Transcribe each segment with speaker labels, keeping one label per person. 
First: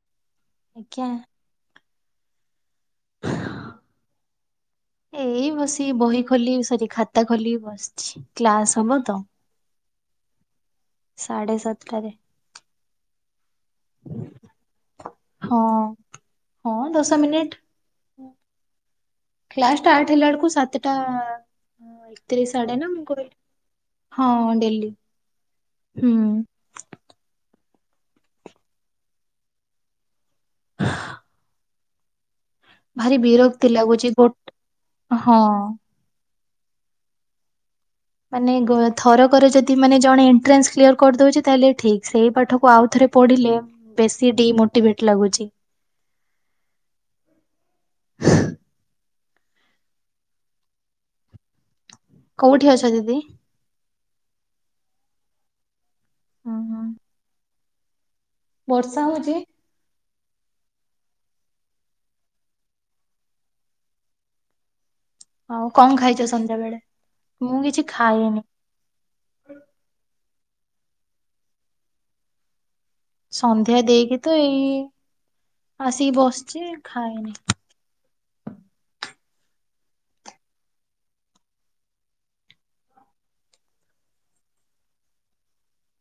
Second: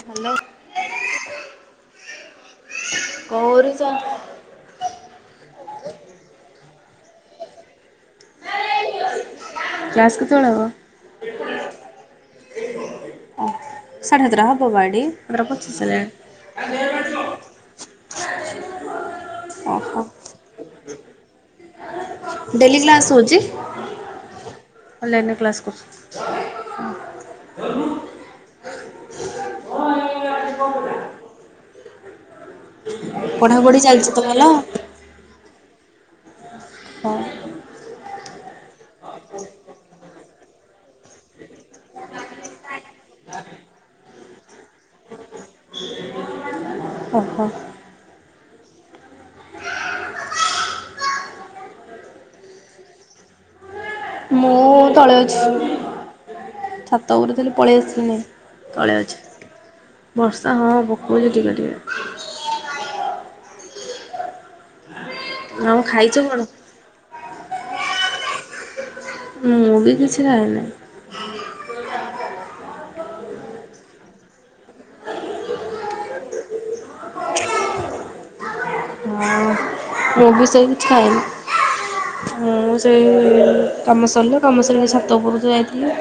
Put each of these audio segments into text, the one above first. Speaker 1: Hello
Speaker 2: ଆଜ୍ଞା
Speaker 1: କଉରି ଚା।
Speaker 2: ଏଇ ବସି ବହି ଖୋଲି ସରି ଖାତା ଖୋଲିି ବସିଛି କ୍ଲାସ ହବ ତ।
Speaker 1: କ୍ଲାସ କେତ ବେଳେ ହବ?
Speaker 2: ସାଡେ ସାତଟାରେ।
Speaker 1: ଓ ସାଢ଼େ ସାତଟା ହବ ବାଡି [unintelligible]
Speaker 2: ହଁ
Speaker 1: ପଚିଶ ହେଲାଣିିିି।
Speaker 2: ହଁ ଦଶ ମିନିଟ, କ୍ଲାସ
Speaker 1: ଓହୋ
Speaker 2: ଷ୍ଟାର୍ଟ ହେଲାକୁ ସାତଟା ଅ, ଏକତିରିଶ ଆଡେ
Speaker 1: ଡେଲି
Speaker 2: ନା ମୁଁ
Speaker 1: କ୍ଲାସ୍
Speaker 2: କହିଲି
Speaker 1: ହେଉଛି
Speaker 2: ହଁ ଡେଲି
Speaker 1: ଅନଲାଇନ୍ ରେ କ୍ଲାସ୍ କରୁଛି।
Speaker 2: ହୁଁ
Speaker 1: [unintelligible]
Speaker 2: ହ ଭାରି ବିରକ୍ତି
Speaker 1: ପଢ଼ାପଢ଼ି ଚାଲିଛି
Speaker 2: ଲାଗୁଛି
Speaker 1: ତ
Speaker 2: ଗୋ
Speaker 1: ଭଲ?
Speaker 2: ହଁ। ମାନେ ଗ ଥରକରେ ଯଦି ମାନେ ଜଣେ ଏଣ୍ଟ୍ରାନ୍ସ କ୍ଲିୟର କରିଦଉଛି ତାହେଲେ ଠିକ ସେଇ ପାଠକୁ ଆଉ ଥରେ ପଢ଼ିଲେ ବେଶୀ ଡିମୋଟିଭେଟ୍ ଲାଗୁଛି।
Speaker 1: ଓହୋ।
Speaker 2: କୋଉଠି ଅଛ ଦିଦି?
Speaker 1: ମୁଁ ତଳେ ଅଛି
Speaker 2: ହୁଁ, ହୁଁ।
Speaker 1: ଛାତ ଉପରେ ଥିଲି ପଳେଇ ଆସିଲିଣି ତଳେ
Speaker 2: ବର୍ଷା
Speaker 1: ଅଛି।
Speaker 2: ହଉଛି
Speaker 1: ବର୍ଷା ହଁ ପକଉଛି ଟିକେ, ଟିକେ।
Speaker 2: ଆଉ କଣ ଖାଇଛ ସନ୍ଧ୍ୟାବେେଳେ, ମୁଁ କିଛି ଖାଇନି।
Speaker 1: ମୁଁ ବି କିଛି ଖାଇନି।
Speaker 2: ସନ୍ଧ୍ୟା ଦେଇକି ତ ଏଇ ଆସିକି ବସିଛି, ଖାଇନି।
Speaker 1: ଆଉ ମୁଁ ବି ସେଇ କିଛି ଖାଇନି। ମୁଁ ସେଇ କାମ ସରିଲା, କାମ ସରିଲା ଛାତ ଉପରକୁ ଯାଇଥିଲି।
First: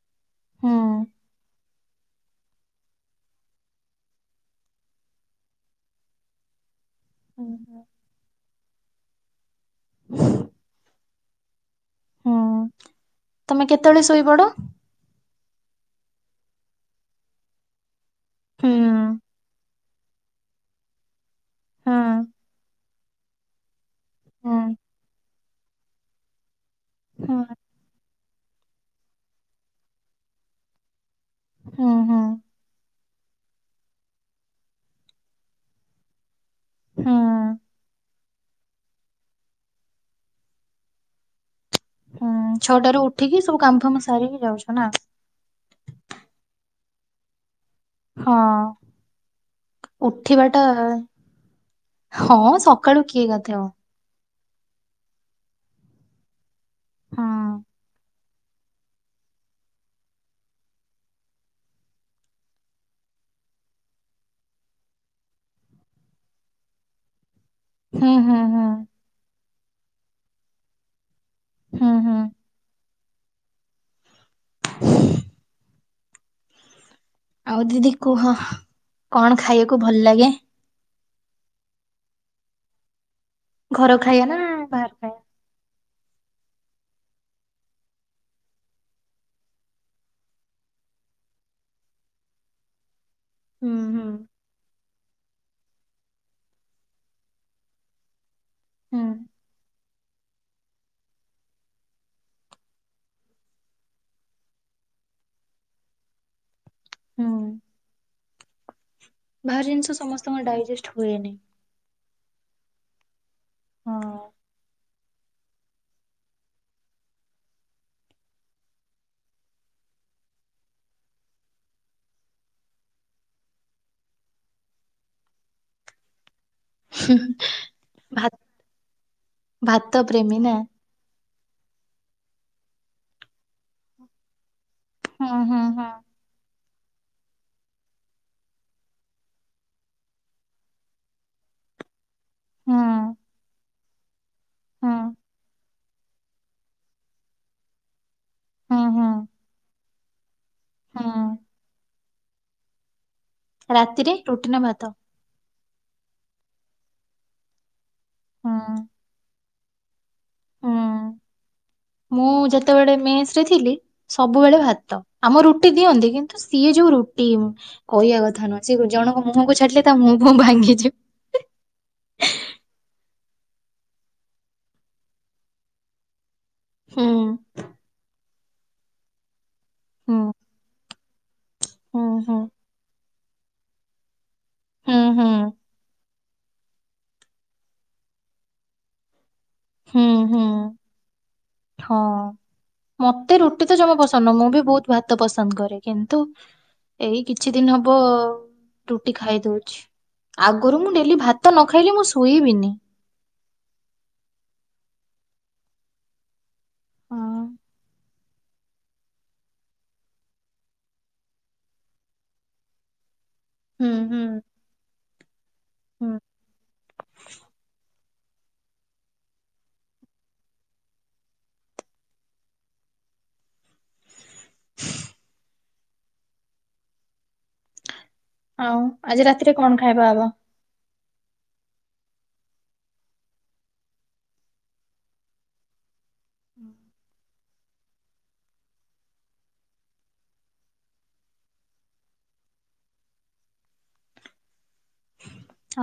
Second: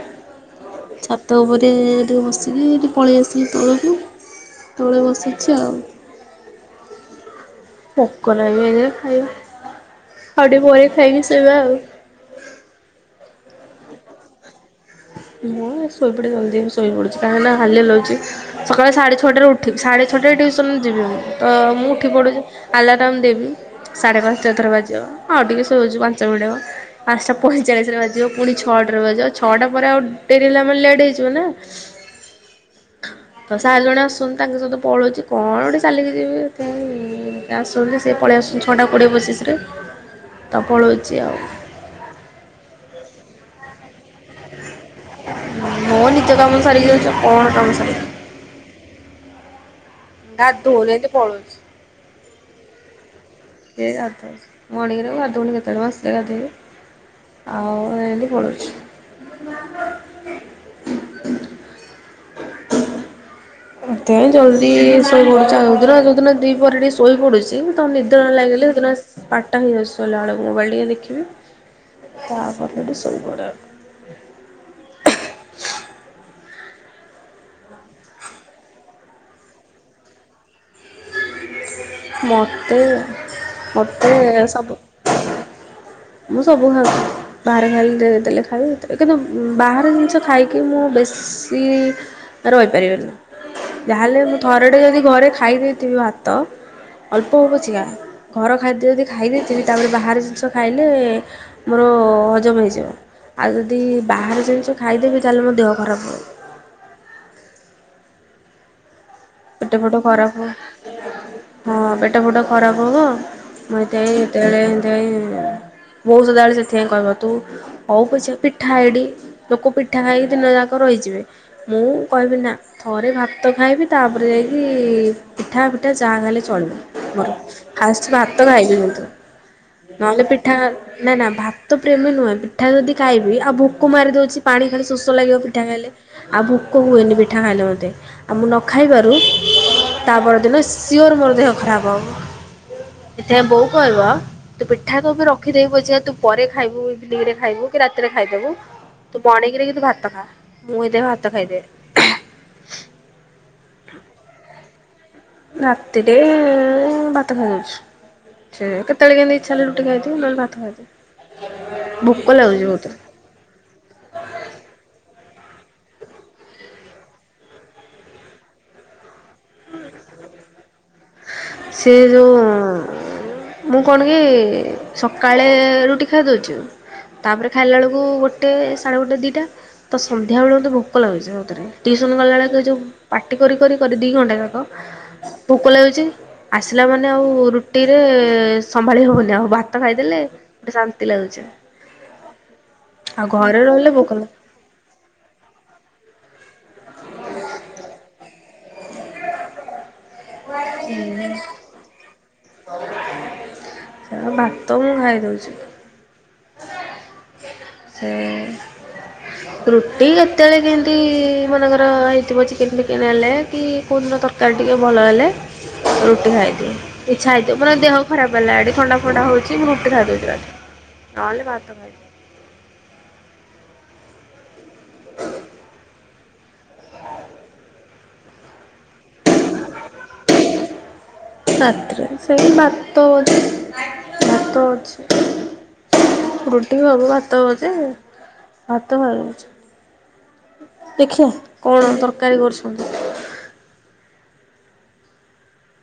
Speaker 2: ହୁଁ।
Speaker 1: ଛାତ ଉପରେ ଟେ ଟିକେ ବସିକି ଟିକେ ପଳେଇ ଆସିଲି ତଳକୁ ତଳେ ବସିଛି ଆଉ।
Speaker 2: ଉଁ ହୁଁ।
Speaker 1: ଭୋକ ଲାଗିଲେ ଯାଇ ଖାଇବା, ଆଉ ଟିକେ ପରେ ଖାଇକି ଶୋଇବା ଆଉ।
Speaker 2: ହୁଁ, ତମେ କେତେବେଳେ ଶୋଇପଡ?
Speaker 1: ମୁଁ ଶୋଇପଡେ ଜଲ୍ଦି ମୁଁ ଶୋଇପଡୁଛି, କାହିଁକି ନା ହାଲିଆ ଲାଗୁଛି
Speaker 2: ହୁଁ
Speaker 1: ସକାଳ ସାଢେଛଟାରୁ ଉ ଠିବି ସାଢ଼େ ଛଅଟାରେ ଟିଉସନ ଯିବି ମୁଁ ତ ମୁଁ
Speaker 2: ହୁଁ
Speaker 1: ଉଠି ପଢ଼ୁଛି ଆଲାରମ୍ ଦେବି। ସାଢେ ପାଞ୍ଚଟା
Speaker 2: ହୁଁ
Speaker 1: ଥର ବାଜିବ ହଁ ଟିକେ ଶୋଉଛି ପାଞ୍ଚ ମିନିଟ ହବ ପାଞ୍ଚଟା
Speaker 2: ହୁଁ
Speaker 1: ପଇ ଚାଳିଶରେ ବାଜିବ ପୁଣି ଛଅଟାରେ ବାଜିବ, ଛଅଟା ପରେ ଆଉ ଡେରି ହେଲା ମାନେ ଲେଟ୍ ହେଇଯିବ ନା।
Speaker 2: ହୁଁ ହୁଁ।
Speaker 1: ତ ସାର ଜଣେ ଆସୁଛନ୍ତି ତାଙ୍କ ସହିତ ପଳଉଛି କଣ ଗୋଟେ ଚାଲିକି ଯିବି ଏଥିପାଇଁ।
Speaker 2: ହୁଁ।
Speaker 1: ସିଏ ଆସନ୍ତି ସିଏ ପଳେଇ ଆସୁଛି ଛଅଟା କୋଡ଼ିଏ ପଚିଶରେ ତ ପଳଉଛି ଆଉ।
Speaker 2: ହୁଁ, ଛଅଟାରୁୁ ଉଠିକି ସବୁ କାମ ଫାମ ସାରିକି ଯାଉଛ ନା?
Speaker 1: ମୋ ନିତ୍ୟ କାମ ସାରିକି ଯାଉଚି ଆଉ, କଣ କାମ ସାରିବି।
Speaker 2: ହଁ ଉଠିବାଟା
Speaker 1: ଗାଧଉନି ଏମିତି ପଳଉଛି
Speaker 2: ହଁ ସକାଳୁ କିଏ ଗାଧେଇବ।
Speaker 1: କିଏ ଗାଧଉଛି, ମର୍ଣ୍ଣିଂରେ ମୁଁ ଗାଧଉନି କେତେବେଳେ ମୁଁ ଆସିଲେ
Speaker 2: ହଁ
Speaker 1: ଗାଧୋଇବି ଆଉ ଏନ୍ତି ପଳଉଛି। ସେଥିପାଇଁ ଜଲ୍ଦି ଶୋଇପଡୁଛି ଆଉ, ଦିନ ଯୋଉଦିନ ଦ୍ଵିପହରେ ଟିକେ ଶୋ ଶୋଇପଡୁଛି, ତ
Speaker 2: ହୁଁ
Speaker 1: ନିଦ ନ
Speaker 2: ହୁଁ ହୁଁ।
Speaker 1: ଲାଗିଲେ ସେଦିନ ବାରଟା ହେଇଯାଉଛି ଶୋଇଲା ବେଳକୁ ମୋବାଇଲ୍ ଟିକେ ଦେଖିବି।
Speaker 2: ହୁଁ ହୁଁ।
Speaker 1: ତାପରେ ହେଠୁ ଶୋଇପଡ଼େ ଆଉ। [unintelligible]
Speaker 2: ଆଉ ଦିଦି କୁହ କଣ, ଖାଇବାକୁ ଭଲ ଲାଗେ?
Speaker 1: ମୋତେ,
Speaker 2: ଘର
Speaker 1: ମୋତେ
Speaker 2: ଖାଇବା ନା
Speaker 1: ସବୁ
Speaker 2: ବାହାର ଖାଇବା?
Speaker 1: ମୁଁ ସବୁ ଖଉଚି। ବାହାରେ ହେଲେ, ଦେଲେ ଖାଇ କିନ୍ତୁ ବାହାର ଜିନିଷ ଖାଇକି ମୁଁ ବେଶୀ ରହିପାରିବନି
Speaker 2: ହୁଁ ହୁଁ।
Speaker 1: ଯାହାହେଲେ ବି ଥରେଟେ ଯଦି ଘରେ ଖାଇ ଦେଇେଥିବି ଭାତ ଅଳ୍ପ ହୋଉ ପାଛିକା, ଘର ଖାଦ୍ୟ
Speaker 2: ହୁଁ
Speaker 1: ଯଦି ଖାଇ ଦେଇଥିବି ତାପରେ,। ବାହାର ଜିନିଷ ଖାଇଲେ ମୋର ହଜମ ହେଇଯିବ। ଆଉ ଯଦି ବାହାର ଜିନିଷ ଖାଇଦେବି ତାହେଲେ ମୋ ଦେହ ଖରାପ ହବ।
Speaker 2: ହୁଁ ବାହାର
Speaker 1: ପେଟ
Speaker 2: ଜିନିଷ
Speaker 1: ଫେଟ ଖରାପ
Speaker 2: ସମସ୍ତଙ୍କ
Speaker 1: ହେବ
Speaker 2: ଡାଇଜେଷ୍ଟ ହୁଏନି।
Speaker 1: ହଁ ପେଟ ଫୁଟ ଖରାପ ହବ ମୁଁ ସେଥିପାଇଁ
Speaker 2: ହଁ।
Speaker 1: ଯେତେବେଳେ ବୋଉ ସଦାବେଳେ ସେଥିପାଇଁ କହିବ ତୁ ହଉ ପଛେ ପିଠା ଏଇଠି ଲୋକ ପିଠା ଖାଇକି ଦିନ ଯାକ ରହିଯିବେ। ମୁଁ କହିବି ନା ଥରେ ଭାତ ଖାଇବି ତାପରେ ଯାଇକି ପିଠା ଫିଠା ଯାହା ହେଲେ ବି ଚଳିବ ମୋର ଫାଷ୍ଟ
Speaker 2: ଭା
Speaker 1: ଭାତ ଖାଇବି କିନ୍ତୁ।
Speaker 2: ଭାତ
Speaker 1: ନହେଲେ
Speaker 2: ପ୍ରେମୀ ନା?
Speaker 1: ପିଠା ନା, ନା ଭାତ୍ ତ ପ୍ରେମୀ ନୁହେଁ ପିଠା ଯଦି ଖାଇବି ଆଉ ଭୋକ ମାରିଦଉଛି ପାଣି ଖାଲି ଶୋଷ ଲାଗିବ
Speaker 2: ହୁଁ ହୁଁ
Speaker 1: ପିଠା
Speaker 2: ହୁଁ
Speaker 1: ଖାଇଲେ। ଆଉ ଭୋକ ହୁଏନି ପିଠା ଖାଇଲେ ମତେ ଆଉ ମୁଁ ନ ଖାଇବାରୁ ତା ପରଦିନ ସିଓର ମୋର ଦେହ ଖରାପ
Speaker 2: ହୁଁ
Speaker 1: ହେବ। ଏଥିାଇଁ ବୋଉ କହିବ ତୁ
Speaker 2: ହୁଁ
Speaker 1: ପିଠା ତପେଇଁରଖିଦେବି ପଛିକା ତୁ ପରେ ଖାଇବୁ ଇଭିନଙ୍ଗର ଖାଇବୁ। ରାତିରେ ଖାଇଦେବୁ
Speaker 2: ହୁଁ ହୁଁ
Speaker 1: ତୁ ବର୍ଣିଙ୍ଗରେ କି ତୁ ଭାତ ଖା ମୁଁ ହେଇ ଦେଖ୍
Speaker 2: ହୁଁ।
Speaker 1: ଭାତ ଖାଇଦେ ନି।
Speaker 2: ରାତିରେ ରୁଟି ନା ଭାତ?
Speaker 1: ରାତିରେ ବାତ ଖାଇ ଦଉଛି
Speaker 2: ହୁଁ।
Speaker 1: ସେ କେ କେତେବେଳେ କେମିତି ଇଛା ହେଲେ ରୁଟି ଖାଇଦେ ନଲେ ଭତ
Speaker 2: ହୁଁ।
Speaker 1: ଖାଇଦେ ଭୋକ ଲାଗୁଛି ବହୁତରେ।
Speaker 2: ମେସ ରେ ଥିଲି ସବୁବେଳେ ଭାତ ଆମକୁ ରୁଟି ଦିଅନ୍ତି କିନ୍ତୁ ସିଏ ଯୋଉ ରୁଟି କଇଆ କଥା ନୁହଁ ସେ ଜଣଙ୍କ ମୁହଁକୁ ଛାଡିଲେ ତା ମୁହଁ ଫୁଅ ଭାଙ୍ଗିଯିବ।
Speaker 1: ସେ ଯୋଗ ମୁଁ କଣ କି ସକାଳେ ଟିକ୍ ଖାଇ ଦେଉଛୁ
Speaker 2: ହୁଁ
Speaker 1: ତାପରେ ଖାଇଲା ବେଳକୁ ଗୋଟେ ସାଢ଼େ ଗୋଟେ ଦିଇଟା ତ
Speaker 2: ହୁଁ
Speaker 1: ସନ୍ଧ୍ୟାବେଳ ତ ଭୋକ ଭୋକ ଲାଗୁଛି ସତରେ
Speaker 2: ହୁଁ
Speaker 1: ଟିଉସନ ଗଲା
Speaker 2: ହୁଁ
Speaker 1: ବେଳେ ଯଉ ପାଟି କରି କରି, ଦି ଘଣ୍ଟା କାଳ
Speaker 2: ହୁଁ ହୁଁ
Speaker 1: ଭୋକ ଲାଗୁଛି। ଆସିଲା ମାନେ ଆଉ ରୁଟିରେ ସମ୍ଭାଳି ହବନି ଆଉ ଭାତ
Speaker 2: ହୁଁ
Speaker 1: ଖାଇଦେଲେ
Speaker 2: ହୁଁ
Speaker 1: ଟିକେ ଶାନ୍ତି ନ୍ତି ଲାଗୁଛି।
Speaker 2: ହଁ
Speaker 1: ଆଉ
Speaker 2: ମତେ
Speaker 1: ଘରେ
Speaker 2: ରୁଟି ତ
Speaker 1: ରହିଲେ
Speaker 2: ଜମା
Speaker 1: ଭୋକ
Speaker 2: ପସନ୍ଦ ମୁଁ ବି ବହୁତ ଭାତ ପସନ୍ଦ କରେ କିନ୍ତୁ ଏଇ କିଛି ଦିନ ହବ ରୁଟି ଖାଇ ଦଉଛି। ଆଗରୁ ମୁଁ ଡେଲି ଭାତ ନ ଖାଇଲେ ମୁଁ ଶୋଇବିନି।
Speaker 1: ଭାତ ମୁଁ ଖାଇ ଦଉଛି।
Speaker 2: ହଁ।
Speaker 1: ଏ ରୁଟି କେତେବେଳେ କେମିତି ମନେଙ୍କର ହେଇଥିବ ଚିକେନ ଫିକେନ ହେଲେ। କି
Speaker 2: ହୁଁ
Speaker 1: କୋଡ଼ଦିନ
Speaker 2: ହୁଁ
Speaker 1: ତରକାରୀ ଟିକେ ଭଲ ହେଲେ
Speaker 2: ହୁଁ
Speaker 1: ରୁଟି ଖାଇଦିଏ ଇଚ୍ଛା ହେଇଥିଏ ମାନେ ଦେହକୁ ଖରାପ ହେଲା ଏ ଥଣ୍ଡା ଫଣ୍ଡା ହଉଛି ମୁଁ ରୁଟି ଖାଇଦଉଛି ନହେଲେ ଭାତ ଖାଇି ହ [unintelligible]
Speaker 2: ଆଉ ଆଜି ରାତିରେ କଣ ଖାଇବା ହବ?
Speaker 1: ରାତିରେ ସେଇ ଭାତବୋଧେ। ଭାତ ଅଛି ରୁଟି ଭାତ ହଉଛି ଭାତ ଉଛି ଦେଖିବା କଣ ତରକାରୀ କରୁଛନ୍ତି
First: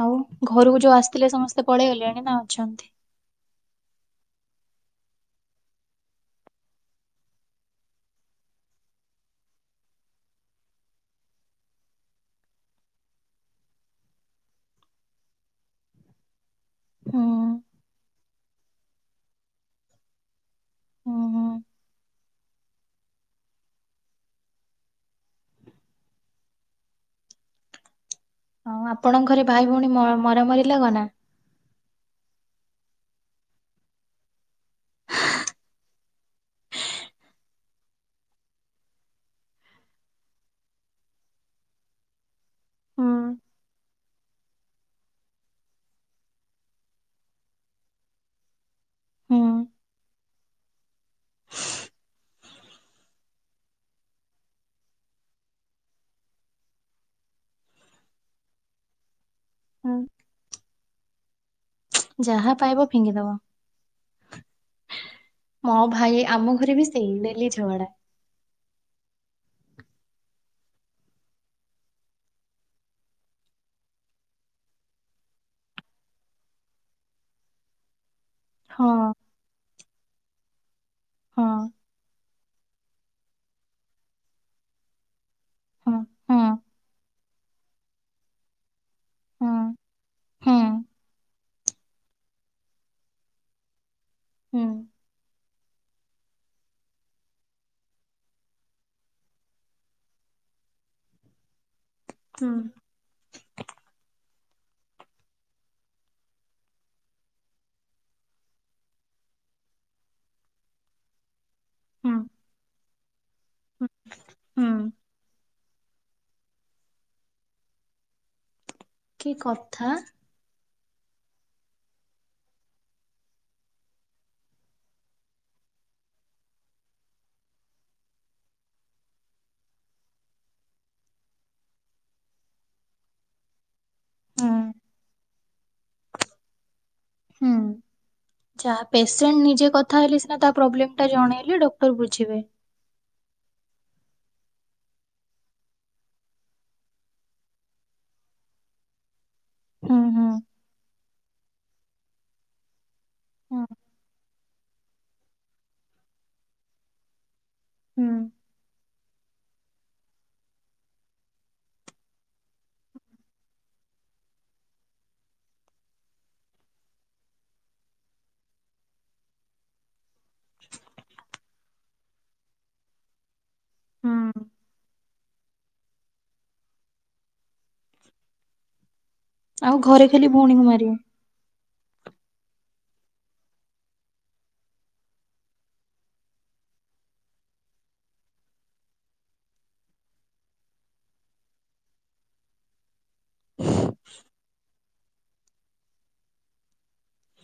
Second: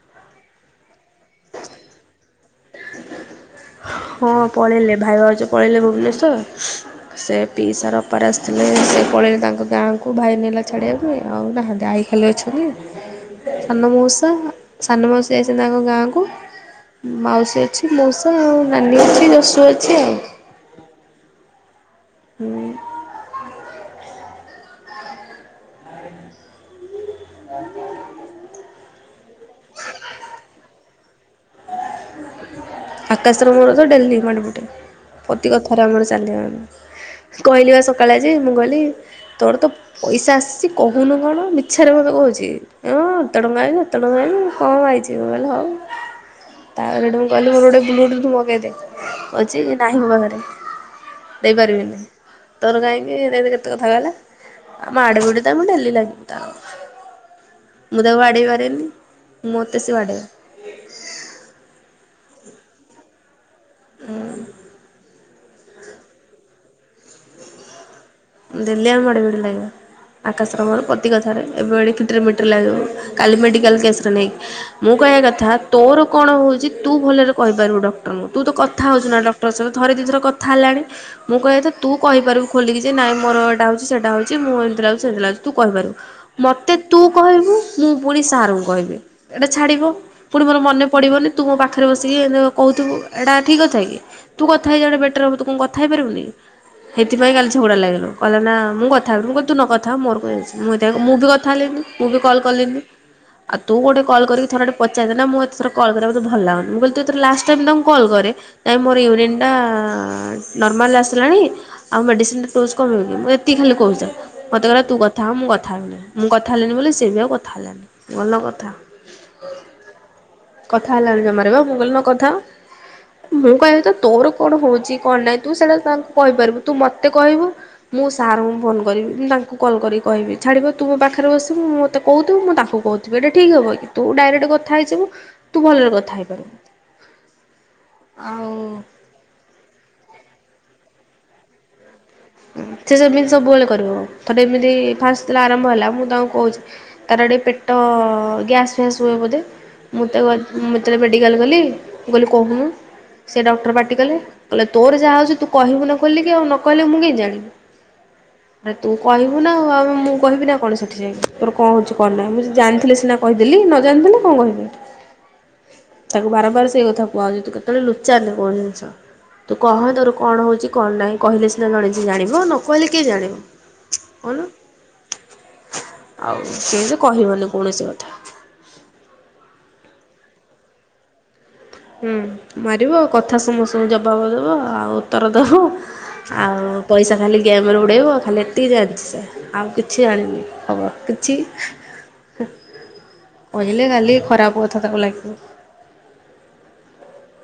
Speaker 2: ଆଉ ଘରକୁ ଯୋଉ ଆସିଥିଲେ ସମସ୍ତେ ପଳେଇଗଲେଣି ନା ଅଛନ୍ତି?
Speaker 1: ହଁ ପଳେଇଲେ ଭାଇ ଭାଉଜ ପଳେଇଲେ ଭୁବନେଶ୍ଵର ସେ ପିଇସାର ଅପାର ଆସିଥିଲେ ସେ ପଳେଇଲେ ତାଙ୍କ ଗାଁକୁ ଭାଇ ନେଲା ଛାଡିବାକୁ ଆଉ ହ୍ୟାଲୋ ଅଛନ୍ତି ସାନମାଉସା ସାନମାଉସୀ ଯାଇଛନ୍ତି ତାଙ୍କ ଗାଁକୁ
Speaker 2: ହୁଁ
Speaker 1: ମାଉସୀ ଅଛି ମଉସା ଆଉ ନାନୀ ଅଛି ଯଶୁ ଅଛି ଆଉ
Speaker 2: ଓହୋ
Speaker 1: ହୁଁ ହ
Speaker 2: ହଁ ଆପଣଙ୍କ ଘରେ ଭାଇ ଭଉଣୀ ମରାମରି ଲାଗନା?
Speaker 1: ଆକାଶର ମୋର ତ ଡେଲି ବାଡ଼ାପିଟା ପ୍ରତି କଥାରେ ଆମର ଚାଲେ କହିଲି ବା ସକାଳେ ଯେ ମୁଁ ଗଲି ତୋର ତ ପଇସା ଆସିଛି କହୁନୁ କଣ ମିଛାରେ ଭବେ କହୁଛି ହଁ
Speaker 2: ହୁଁ।
Speaker 1: ଏତେ ଟଙ୍କା ଆଇ କେତେ ଟଙ୍କା ଆଇଲା କମ୍ ଆଇଛି ମୁ କହିଲି ହଉ ତାପରେ ମୁଁ କହିଲି ମୋର ଗୋଟ ବ୍ଲୁଟୁଥ ମଗେଇଦେ
Speaker 2: ହୁଁ।
Speaker 1: ଅଛି କି ନାହିଁ ମୋ ପାଖରେ ଦେଇପାରିବିନି। ତର କାହିଁକି ଏ କେତେ କଥା କଲା ଆଉ ମାଡ ବଡ ତ ମୁ ଡାଲି ଲାଗିବି ତାଉ ମୁଁ ତାକୁ ବାଡେଇ ପାରେନି ମୋତ ସେ
Speaker 2: ହୁଁ।
Speaker 1: ବାଡ଼େଇବା।
Speaker 2: ଯାହା ପାଇବ ଫିଙ୍ଗିଦବ।
Speaker 1: ହୁଁ
Speaker 2: ମୋ ଭାଇ ଆମ ଘରେ ବି ସେଇ ଡେଲି ଝଗଡା।
Speaker 1: ଡେଲି ଆମେ ମାଡଗୋଳି ଲାଗିବୁ। ଆକାଶର ମୋର ପ୍ରତି କଥାରେ ଏବେ ଓଳି କିଟ୍ରରେ ମିଟ୍ରି ଲାଗିମୁ କାଲି ମେଡ଼ିକାଲ୍ କେସେ୍ ରେ ନେଇକି। ମୁଁ କହିବା କଥା ତୋର କଣ ହଉଛି ତୁ ଭଲରେ କହିପାରିବୁ ଡଃ କ୍ଟରଙ୍କୁ ତୁ କଥା ହଉଛୁ
Speaker 2: ହଁ
Speaker 1: ନା ଡକ୍ଟରଙ୍କ ସହିତ ଥରେ ଦିଇ ଥର କଥା ହେଲାଣି ମୁଁ
Speaker 2: ହଁ
Speaker 1: କହିବା କଥା ତୁ କହିପାରିବୁ ଖୋଲିକି ଯେ ନାଇଁ ମୋର ଏଇଟା ହେଉଛି ସେଇଟା ହେଉଛି ମୁଁ ଏମିତି ଲାଗୁଛି ସେମିତି ଲାଗୁଛି ତୁ କହିପାରିବୁ
Speaker 2: ହଁ ହଁ
Speaker 1: ମୋତେ ତୁ କହିବୁ ମୁଁ ପୁଣି ସାର୍ ଙ୍କୁ କହିବି ଏଇଟା
Speaker 2: ହଁ
Speaker 1: ଛାଡ଼ିବ ପୁଣି
Speaker 2: ହଁ
Speaker 1: ମୋର ମନେ ପଡ଼ିବନି ତୁ ମୋ ପାଖରେ ବସିକି ଏମିତି କହୁଥିବୁ ଏଇଟା ଠିକ୍ କଥାକି ତୁ
Speaker 2: ହୁଁ
Speaker 1: କଥା ହେଇଯିବାଟା ବେଟର ହବ ତୁ କଣ କଥା ହେଇ ପାରିବୁନି କି ସେଥିପାଇଁ କାଲି ଝଗଡା ଲାଗିଲୁ କହିଲାନା ମୁଁ କଥା ହେବିନି ମୁଁ କହିଲି ତୁ ନକଥାହୋ ମୋର କଣ ଯାଉଛି ମୁଁ ବି କଥା ହେଲିନି। ମୁଁ ବି କଲ୍
Speaker 2: ହୁଁ ହୁଁ
Speaker 1: କଲିନି। ଆଉ ତୁ ଗୋଟେ କଲ କରିକି ଥରଟେ ପଚାରିଦେ। ନା ମୁଁ ଏତେ ଥର କଲ କରିବାକୁ ମତେ ଭଲ ଲାଗୁନି। ମୁଁ କିଲୁ ଏଥର ଲାଷ୍ଟ ଟାଇମ୍ ତାଙ୍କୁ କଲ କରେ ନାଇଁ ମୋର ୟୁରିନ୍ ଟା ନର୍ମାଲ ଆସିଲାଣି ଆଉ
Speaker 2: ହୁଁ
Speaker 1: ମେଡିସିନ୍ ଡୋଜ କମିବ କି? ମୁଁ ଏତିକି ଖାଲି କହୁଛି ତାକୁ ମତେ
Speaker 2: ହୁଁ।
Speaker 1: କହିଲା ତୁ କଥା ହୋ ମୁଁ କଥା ହେବିନି। ମୁଁ କଥା ହେଲିନି ବୋଲି ସେ ବି ଆଉ କଥା ହେଲାନି ମୁ କହିଲି ନ କଥା ହୋ।
Speaker 2: କି କଥା?
Speaker 1: କଥା ହେଲାଣି ଜମାରୁ ବା ମୁଁ କହିଲି ନ କଥା ହୋ। ମୁଁ କହିବା କଥା ତୋର କଣ ହଉଛି କଣ ନାହିଁ ତୁ ସେଇଟା ତାଙ୍କୁ କହିପାରିବୁ ତୁ ମତେ କହିବୁ ମୁଁ ସାର୍ ଙ୍କୁ ଫୋନ କରିବି। ମୁଁ ତାଙ୍କୁ କଲ୍ କରି କହିବି ଛାଡ଼ିବ ତୁ ମୋ ପାଖରେ ବସିବୁ। ତୁ ମୋତେ କହୁଥିବୁ ମୁଁ ତାଙ୍କୁ କହୁ ଏଇଟା ଠିକ୍ ହବ କି? ତୁ ଡାଇରେକ୍ଟ
Speaker 2: ଉଁ
Speaker 1: କଥା ହେଇଯିବୁ ତୁ ଭଲରେ କଥା ହେଇପାରିବୁ।
Speaker 2: ହୁଁ
Speaker 1: ଆଉ
Speaker 2: ଯାହା ପେ ପେସେଣ୍ଟ ନିଜେ କଥା ହେଲେ ସିନା ତା ପ୍ରୋବଲ୍ମେ୍ ଟା ଜଣେଇଲେ ଡକ୍ଟର ବୁଝିବେ
Speaker 1: ସେ ସେମିତି ସବୁବେଳେ କରିବ ଥର ଏମିତି ଫାଷ୍ଟ ଯେତେବେଳେ ଆରମ୍ଭ ହେଲା ମୁଁ ତାଙ୍କୁ କହୁଛି ତାର ଟିକିଏ ପେଟ ଗ୍ୟାସ୍ ଫ୍ୟାସ୍ ହୁଏ ବୋଧେ
Speaker 2: ହୁଁ
Speaker 1: ମୁଁ
Speaker 2: ହୁଁ।
Speaker 1: ତାକୁ ଆଜି ମୁଁ ଯେତେଳେ ମେଡ଼ିକାଲ ଗଲି କହଲି କହୁନ। ସେ
Speaker 2: ହୁଁ
Speaker 1: ଡକ୍ଟର ପାଟି କଲେ କହିଲେ ତୋର ଯାହା ହଉଛି ତୁ କହିବୁ ନା ଖୋଲିକି ଆଉ ନ କହିଲେ ମୁଁ କେମିତି ଜାଣିବି।
Speaker 2: ହୁଁ।
Speaker 1: ଆରେ ତୁ କହିବୁ ନା ଆଉ ମୁଁ କହିବି ନା କଣ ସେଠି ଯାଇକି ତୋର କଣ ହଉଛି କଣ ନାହିଁ ମୁଁ ଜାଣିିଥିଲେ ସିନା। କହିଦେଲି ନ ଜାଣିଥିଲେ କଣ କହିବି। ତାକୁ ବାରମ୍ବାର ସେଇ କଥା କୁହାଉଛି ତୁ କେତେଳେ ଲୁଚାନା କୋୖଣସି ଜିନିଷ। ତୁ କହ ତୋର କଣ ହଉଛି କଣ ନାହିଁ କହିଲେ ସିନା ଜଣେ ଯେ ଜାଣିବ ନ କହିଲେ କିଏ ଜାଣିବ।
Speaker 2: ହୁଁ
Speaker 1: କହୁନୁ ଆଉ [unintelligible] କହିବନି କୌଣସି କଥା।
Speaker 2: ଆଉ ଘରେ ଖାଲି ଭଉଣୀକୁ ମାରିମି।
Speaker 1: ହୁଁ ମାରିବ କଥା ସମସ୍ତଙ୍କୁ ଜବାବ ଦବ ଆଉ ଉତ୍ତର ଦବ। ଆଉ ପଇସା ଖାଲି ଗେମ୍ ରେ ଉଡେଇବ ଆଉ ଖାଲି ଏତିକି ଜାଣିଚି ସେ। ଆଉ କିଛି ଜାଣିନି ଖବର କିଛି। କହିଲେ ଗାଲି ଖରାପ କଥା ତାକୁ ଲାଗିବ।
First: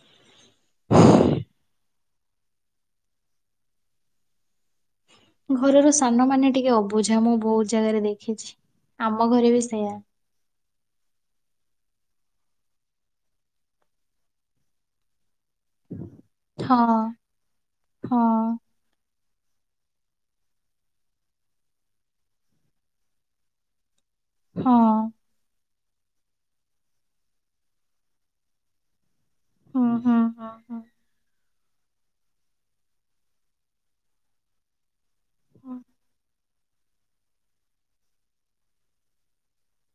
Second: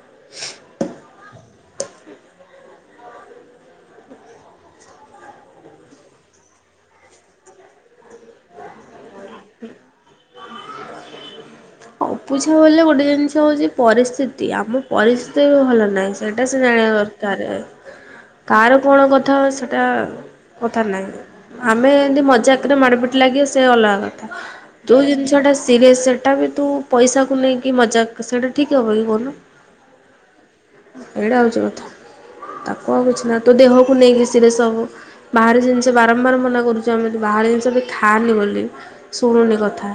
Speaker 1: [unintelligible]
Speaker 2: ଘରର ସାନ ମାନେ ଟିକିଏ ଅବୁଝା ମୁଁ ବହୁତ ଜାଗାରେ ଦେଖିଛି ଆମ ଘରେ ବି ସେୟା।
Speaker 1: ଅବୁଝା ବୋଲି ଗୋଟେ ଜିନିଷ ହଉଛି ପରିସ୍ଥିତି ଆମ ପରିସ୍ଥିତି। ଭଲ ନହିଁ ସେଇଟା ସେ
Speaker 2: ହଁ
Speaker 1: ଜାଣିବା ଦରକାର
Speaker 2: ହଁ
Speaker 1: କାର କଣ କଥା ସେଇଟା କଥାରେ ନାଇଁ। ଆମେ ଏମିତି ମଜାକରେ ମାଡ ପିଟି ଲାଗିବା ସେ ଅଲଗା। ଯୋଉ
Speaker 2: ହଁ।
Speaker 1: ଜିନିଷ ଟା ସିରିଏସ ସେଟା ବି ତୁ ପଇସାକୁ ନେଇକି ମଜାକ୍ ସେଇଟା ଠିକ୍ ହବ କି କୁହନ୍ତୁ।
Speaker 2: ହୁଁ ହୁଁ ହଁ ହଁ।
Speaker 1: ଏଇଟା ହଉଛି କଥା ତାକୁ ଆଉ କିଛି ନା ତୁ ଦେହକୁ ନେଇକି ସିରିଏସ୍ ହବ। ବାହାର
Speaker 2: ହୁଁ।
Speaker 1: ଜିନିଷ ବାରମ୍ବାର ମନା କରୁ ଯେମିତି ବାହାର ଜିନିଷ ବି ଖାଆନି ବୋଲି ଶୁଣୁନି କଥା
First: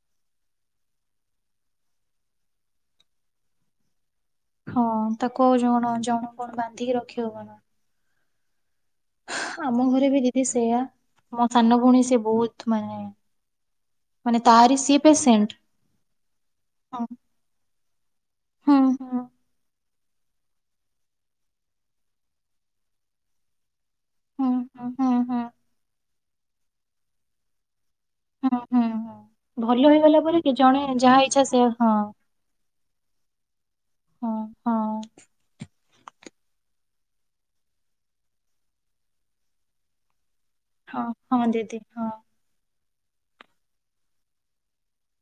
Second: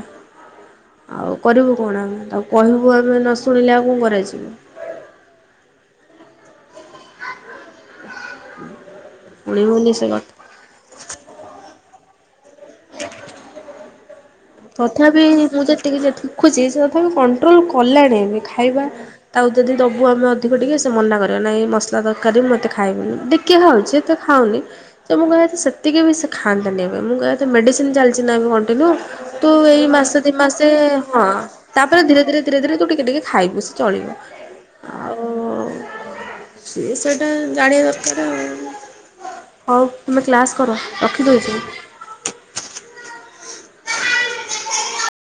Speaker 1: ଆଉ। କରିବୁ କଣା ତାକୁ କହିବୁ ଆମେ ନ ଶୁଣିଲେ ଆଉ କଣ କରାଯିବ।
Speaker 2: ହଁ ତାକୁ ଜଣ ଜଣକୁ କଣ ବାନ୍ଧିକି ରଖିହବନା।
Speaker 1: [unintelligible]
Speaker 2: [unintelligible] ଆମ
Speaker 1: ଶୁଣିବୁନି
Speaker 2: ଘରେ
Speaker 1: ସେ
Speaker 2: ବି ଦିଦି
Speaker 1: କଥା।
Speaker 2: ସେୟା ମୋ ସାନ ଭଉଣୀ ସେ ବହୁତ୍ ମାନେ। ମାନେ ତାହାରି
Speaker 1: ତଥାପି ମୁଁ ଯେତିକି ଦେଖୁଛି ସେ
Speaker 2: ହଁ
Speaker 1: ତଥାପି କଣ୍ଟ୍ରୋଲ୍ କଲାଣି
Speaker 2: ହୁଁ
Speaker 1: ଖାଇବା।
Speaker 2: ହୁଁ
Speaker 1: ତାଉ। ଯଦି ଦବୁ ଆମେ ଅଧିକ ଟିକେ ସେ ମନା କରିବ ନାହିଁ ମସଲା ତକାରୀ ମୋତେ ଖାଇବିନି ଟିକେ ଧରୁଚି। ଏତେ
Speaker 2: ହୁଁ
Speaker 1: ଖାଉନି
Speaker 2: ହୁଁ ହୁଁ
Speaker 1: ତମୁ
Speaker 2: ହୁଁ
Speaker 1: କଇଆ ସେତିକି ବି ସେ ଖାଆନ୍ତାନି ମୁଁ ମେଡିସିନ୍ ଚାଲ ଦିନେ
Speaker 2: ହୁଁ
Speaker 1: କଣ୍ଟିଲୁ
Speaker 2: ହୁଁ
Speaker 1: ତୁ
Speaker 2: ହୁଁ
Speaker 1: ଏଇ
Speaker 2: ଭଲ ହେଇଗଲା
Speaker 1: ମାସ ଦି
Speaker 2: ପରେ କି
Speaker 1: ମାସେ
Speaker 2: ଜଣେ ଯାହା
Speaker 1: ହଁ
Speaker 2: ଇଚ୍ଛା ସେ ହଁ
Speaker 1: ତାପରେ ଧିର୍ ଧୀରେ ଧୀରେ ଧୀରେ ଧୀରେ ତୁ ଟିକେ ଟିକେ ଖାଇବୁ ସେ ଚଳିବ
Speaker 2: ହଁ ହଁ
Speaker 1: ଆଉ। ସିଏ ସେଟା ଜାଣିବା ଦରକାର ଆଉ। ହଉ ତୁମେ କ୍ଲାସ୍ କର
Speaker 2: ହଁ ହଁ
Speaker 1: ରଖିଦଉଚି।
Speaker 2: ଦିଦି ହଁ।
Speaker 1: [unintelligible]